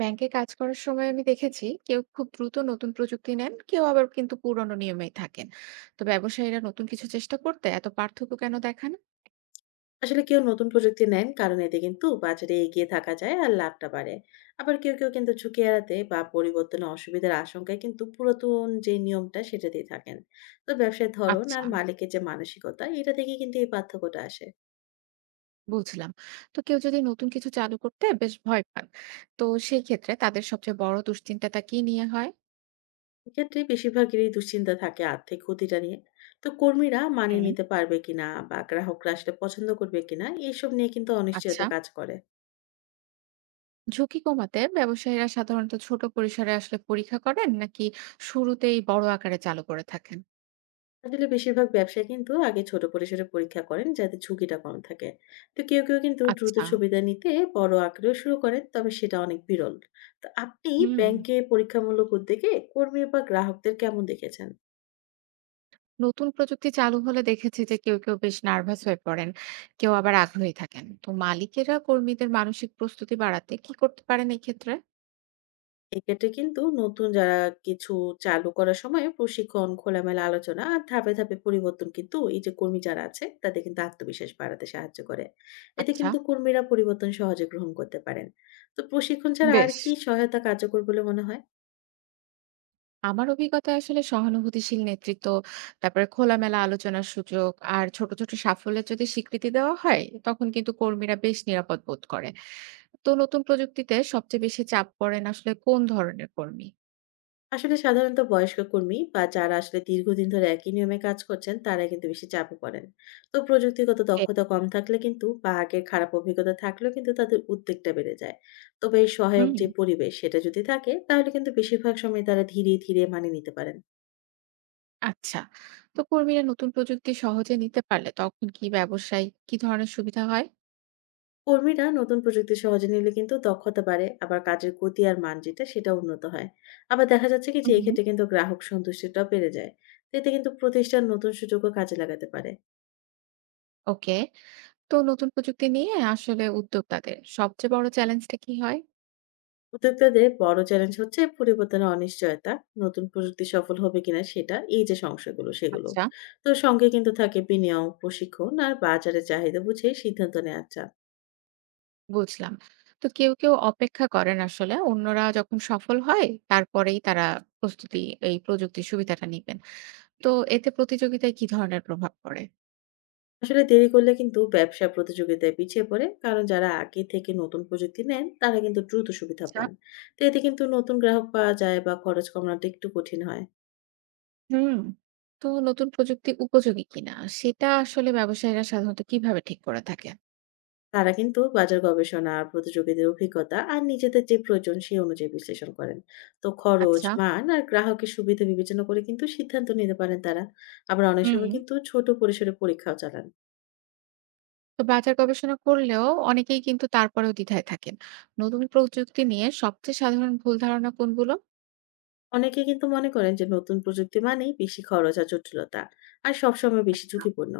ব্যাংকে কাজ করার সময় আমি দেখেছি কেউ খুব দ্রুত নতুন প্রযুক্তি নেন, কেউ আবার কিন্তু পুরনো নিয়মেই থাকেন। তো ব্যবসায়ীরা নতুন কিছু চেষ্টা করতে এত পার্থক্য কেন দেখান? আসলে কেউ নতুন প্রযুক্তি নেন কারণ এতে কিন্তু বাজারে এগিয়ে থাকা যায় আর লাভটা বাড়ে। আবার কেউ কেউ কিন্তু ঝুঁকি এড়াতে বা পরিবর্তনে অসুবিধার আশঙ্কায় কিন্তু পুরাতন যে নিয়মটা সেটাতেই থাকেন। তো ব্যবসার ধরন আর আচ্ছা। মালিকের যে মানসিকতা এটা থেকে কিন্তু এই পার্থক্যটা আসে। বুঝলাম। তো কেউ যদি নতুন কিছু চালু করতে বেশ ভয় পান, তো সেই ক্ষেত্রে তাদের সবচেয়ে বড় দুশ্চিন্তাটা কি নিয়ে হয়? এক্ষেত্রে বেশিরভাগেরই দুশ্চিন্তা থাকে আর্থিক ক্ষতিটা নিয়ে। তো কর্মীরা মানিয়ে হুম। নিতে পারবে কিনা বা গ্রাহকরা আসলে পছন্দ করবে কিনা এইসব নিয়ে কিন্তু অনিশ্চয়তা আচ্ছা। কাজ করে। ঝুঁকি কমাতে ব্যবসায়ীরা সাধারণত ছোট পরিসরে আসলে পরীক্ষা করেন, নাকি শুরুতেই বড় আকারে চালু করে থাকেন? আসলে বেশিরভাগ ব্যবসায়ী কিন্তু আগে ছোট পরিসরে পরীক্ষা করেন যাতে ঝুঁকিটা কম থাকে। তো কেউ কেউ কিন্তু দ্রুত আচ্ছা। সুবিধা নিতে বড় আকারেও শুরু করেন, তবে সেটা অনেক বিরল। তো আপনি হুম। ব্যাংকে পরীক্ষামূলক উদ্যোগে কর্মী বা গ্রাহকদের কেমন দেখেছেন? নতুন প্রযুক্তি চালু হলে দেখেছি যে কেউ কেউ বেশ নার্ভাস হয়ে পড়েন, কেউ আবার আগ্রহী থাকেন। তো মালিকেরা কর্মীদের মানসিক প্রস্তুতি বাড়াতে কি করতে পারেন এই ক্ষেত্রে? এক্ষেত্রে কিন্তু নতুন যারা কিছু চালু করার সময় প্রশিক্ষণ, খোলামেলা আলোচনা আর ধাপে ধাপে পরিবর্তন কিন্তু এই যে কর্মী যারা আছে তাদের কিন্তু আত্মবিশ্বাস বাড়াতে সাহায্য করে। এতে আচ্ছা। কিন্তু কর্মীরা পরিবর্তন সহজে গ্রহণ করতে পারেন। তো প্রশিক্ষণ ছাড়া আর বেশ। কি সহায়তা কার্যকর বলে মনে হয়? আমার অভিজ্ঞতায় আসলে সহানুভূতিশীল নেতৃত্ব, তারপরে খোলামেলা আলোচনার সুযোগ, আর ছোট ছোট সাফল্যের যদি স্বীকৃতি দেওয়া হয়, তখন কিন্তু কর্মীরা বেশ নিরাপদ বোধ করে। তো নতুন প্রযুক্তিতে সবচেয়ে বেশি চাপ পড়েন আসলে কোন ধরনের কর্মী? আসলে সাধারণত বয়স্ক কর্মী বা যারা আসলে দীর্ঘদিন ধরে একই নিয়মে কাজ করছেন তারা কিন্তু বেশি চাপে পড়েন। তো প্রযুক্তিগত এ- দক্ষতা কম থাকলে কিন্তু বা আগের খারাপ অভিজ্ঞতা থাকলেও কিন্তু তাদের উদ্বেগটা বেড়ে যায়। তবে এই সহায়ক হুম। যে পরিবেশ সেটা যদি থাকে তাহলে কিন্তু বেশিরভাগ সময় তারা ধীরে ধীরে মানিয়ে নিতে পারেন। আচ্ছা। তো কর্মীরা নতুন প্রযুক্তি সহজে নিতে পারলে তখন কি ব্যবসায় কি ধরনের সুবিধা হয়? কর্মীরা নতুন প্রযুক্তি সহজে নিলে কিন্তু দক্ষতা বাড়ে, আবার কাজের গতি আর মান যেটা সেটা উন্নত হয়। আবার দেখা যাচ্ছে কি যে হুম, হুম। এক্ষেত্রে কিন্তু গ্রাহক সন্তুষ্টিটাও বেড়ে যায়। তো এতে কিন্তু প্রতিষ্ঠান নতুন সুযোগও কাজে লাগাতে পারে। ওকে। তো নতুন প্রযুক্তি নিয়ে আসলে উদ্যোক্তাদের সবচেয়ে বড় চ্যালেঞ্জটা কি হয়? উদ্যোক্তাদের বড় চ্যালেঞ্জ হচ্ছে পরিবর্তনের অনিশ্চয়তা, নতুন প্রযুক্তি সফল হবে কিনা সেটা এই যে সমস্যাগুলো সেগুলো। আচ্ছা। তো সঙ্গে কিন্তু থাকে বিনিয়োগ, প্রশিক্ষণ আর বাজারের চাহিদা বুঝে সিদ্ধান্ত নেওয়া চাপ। বুঝলাম। তো কেউ অপেক্ষা করেন আসলে অন্যরা যখন সফল হয় তারপরেই তারা প্রস্তুতি এই প্রযুক্তির সুবিধাটা নিবেন। তো এতে প্রতিযোগিতায় কি ধরনের প্রভাব পড়ে? আসলে দেরি করলে কিন্তু ব্যবসা প্রতিযোগিতায় পিছিয়ে পড়ে, কারণ যারা আগে থেকে নতুন প্রযুক্তি নেন তারা কিন্তু দ্রুত সুবিধা আচ্ছা। পান। তো এতে কিন্তু নতুন গ্রাহক পাওয়া যায় বা খরচ কমানোটা একটু কঠিন হয়। হুম। তো নতুন প্রযুক্তি উপযোগী কিনা সেটা আসলে ব্যবসায়ীরা সাধারণত কিভাবে ঠিক করে থাকে? তারা কিন্তু বাজার গবেষণা, প্রতিযোগীদের অভিজ্ঞতা আর নিজেদের যে প্রয়োজন সেই অনুযায়ী বিশ্লেষণ করেন। তো খরচ, আচ্ছা। মান আর গ্রাহকের সুবিধা বিবেচনা করে কিন্তু সিদ্ধান্ত নিতে পারেন তারা। আবার অনেক হুম। সময় কিন্তু ছোট পরিসরে পরীক্ষাও চালান। তো বাজার গবেষণা করলেও অনেকেই কিন্তু তারপরেও দ্বিধায় থাকেন। নতুন প্রযুক্তি নিয়ে সবচেয়ে সাধারণ ভুল ধারণা কোনগুলো? অনেকে কিন্তু মনে করেন যে নতুন প্রযুক্তি মানেই বেশি খরচ আর জটিলতা আর সবসময় বেশি আচ্ছা। ঝুঁকিপূর্ণ।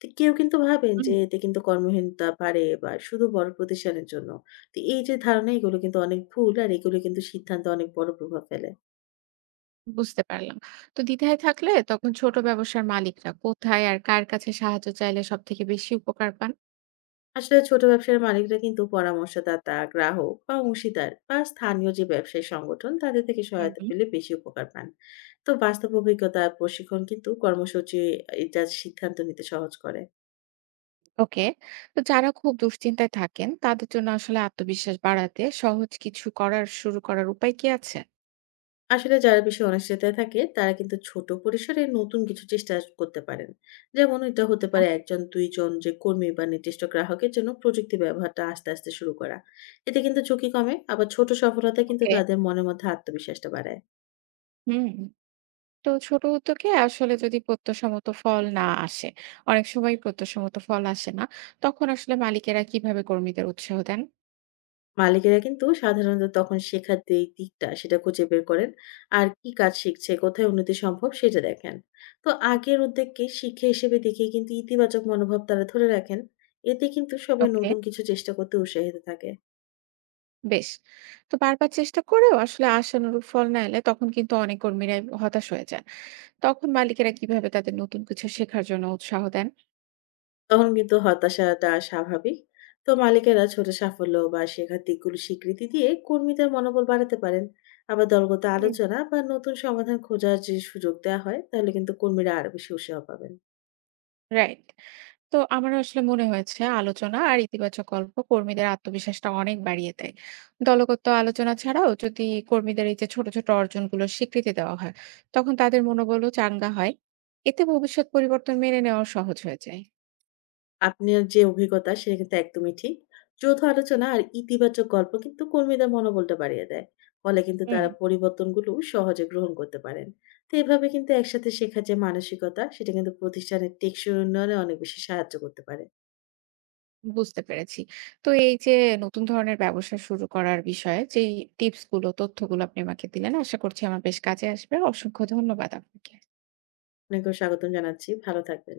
তো কেউ কিন্তু ভাবেন হুম। যে এতে কিন্তু কর্মহীনতা বাড়ে বা শুধু বড় প্রতিষ্ঠানের জন্য। তো এই যে ধারণা এগুলো কিন্তু অনেক ভুল আর এগুলো কিন্তু সিদ্ধান্তে অনেক বড় প্রভাব ফেলে। বুঝতে পারলাম। তো দ্বিধায় থাকলে তখন ছোট ব্যবসার মালিকরা কোথায় আর কার কাছে সাহায্য চাইলে সবথেকে বেশি উপকার পান? আসলে ছোট ব্যবসার মালিকরা কিন্তু পরামর্শদাতা, গ্রাহক বা অংশীদার বা স্থানীয় যে ব্যবসায়ী সংগঠন তাদের থেকে হুম, সহায়তা হুম। পেলে বেশি উপকার পান। তো বাস্তব অভিজ্ঞতা আর প্রশিক্ষণ কিন্তু কর্মসূচি এটা সিদ্ধান্ত নিতে সহজ করে। ওকে। তো যারা খুব দুশ্চিন্তায় থাকেন তাদের জন্য আসলে আত্মবিশ্বাস বাড়াতে সহজ কিছু করার শুরু করার উপায় কি আছে? আসলে যারা বেশি অনিশ্চয়তায় থাকে তারা কিন্তু ছোট পরিসরে নতুন কিছু চেষ্টা করতে পারেন। যেমন এটা হতে আচ্ছা, পারে একজন দুইজন যে কর্মী বা নির্দিষ্ট গ্রাহকের জন্য প্রযুক্তি ব্যবহারটা আস্তে আস্তে শুরু করা। এতে কিন্তু ঝুঁকি কমে, আবার ছোট সফলতা কিন্তু ওকে। তাদের মনের মধ্যে আত্মবিশ্বাসটা বাড়ায়। হুম। তো ছোট উদ্যোগে আসলে যদি প্রত্যাশামত ফল না আসে, অনেক সময় প্রত্যাশামত ফল আসে না, তখন আসলে মালিকেরা কিভাবে কর্মীদের উৎসাহ দেন? মালিকেরা কিন্তু সাধারণত তখন শেখার যে দিকটা সেটা খুঁজে বের করেন আর কি কাজ শিখছে, কোথায় উন্নতি সম্ভব সেটা দেখেন। তো আগের উদ্যোগকে শিক্ষা হিসেবে দেখে কিন্তু ইতিবাচক মনোভাব তারা ধরে রাখেন। এতে কিন্তু সবাই ওকে। নতুন কিছু চেষ্টা করতে উৎসাহিত থাকে। বেশ। তো বারবার চেষ্টা করেও আসলে আশানুরূপ ফল না এলে তখন কিন্তু অনেক কর্মীরাই হতাশ হয়ে যায়। তখন মালিকেরা কিভাবে তাদের নতুন কিছু শেখার জন্য উৎসাহ দেন? তখন কিন্তু হতাশাটা স্বাভাবিক। তো মালিকেরা ছোট সাফল্য বা শেখার দিকগুলো স্বীকৃতি দিয়ে কর্মীদের মনোবল বাড়াতে পারেন। আবার দলগত হুম। আলোচনা বা নতুন সমাধান খোঁজার যে সুযোগ দেওয়া হয় তাহলে কিন্তু কর্মীরা আরো বেশি উৎসাহ পাবেন। রাইট। তো আমার আসলে মনে হয়েছে আলোচনা আর ইতিবাচক গল্প কর্মীদের আত্মবিশ্বাসটা অনেক বাড়িয়ে দেয়। দলগত আলোচনা ছাড়াও যদি কর্মীদের এই যে ছোট ছোট অর্জনগুলো স্বীকৃতি দেওয়া হয়, তখন তাদের মনোবলও চাঙ্গা হয়। এতে ভবিষ্যৎ পরিবর্তন মেনে নেওয়া সহজ হয়ে যায়। আপনার যে অভিজ্ঞতা সেটা কিন্তু একদমই ঠিক। যৌথ আলোচনা আর ইতিবাচক গল্প কিন্তু কর্মীদের মনোবলটা বাড়িয়ে দেয়। ফলে কিন্তু হুম। তারা পরিবর্তনগুলো সহজে গ্রহণ করতে পারেন। তো এভাবে কিন্তু একসাথে শেখার যে মানসিকতা সেটা কিন্তু প্রতিষ্ঠানের টেকসই উন্নয়নে অনেক বেশি সাহায্য করতে পারে। বুঝতে পেরেছি। তো এই যে নতুন ধরনের ব্যবসা শুরু করার বিষয়ে যেই টিপস গুলো তথ্যগুলো আপনি আমাকে দিলেন, আশা করছি আমার বেশ কাজে আসবে। অসংখ্য ধন্যবাদ আপনাকে। আপনাকেও স্বাগতম জানাচ্ছি। ভালো থাকবেন।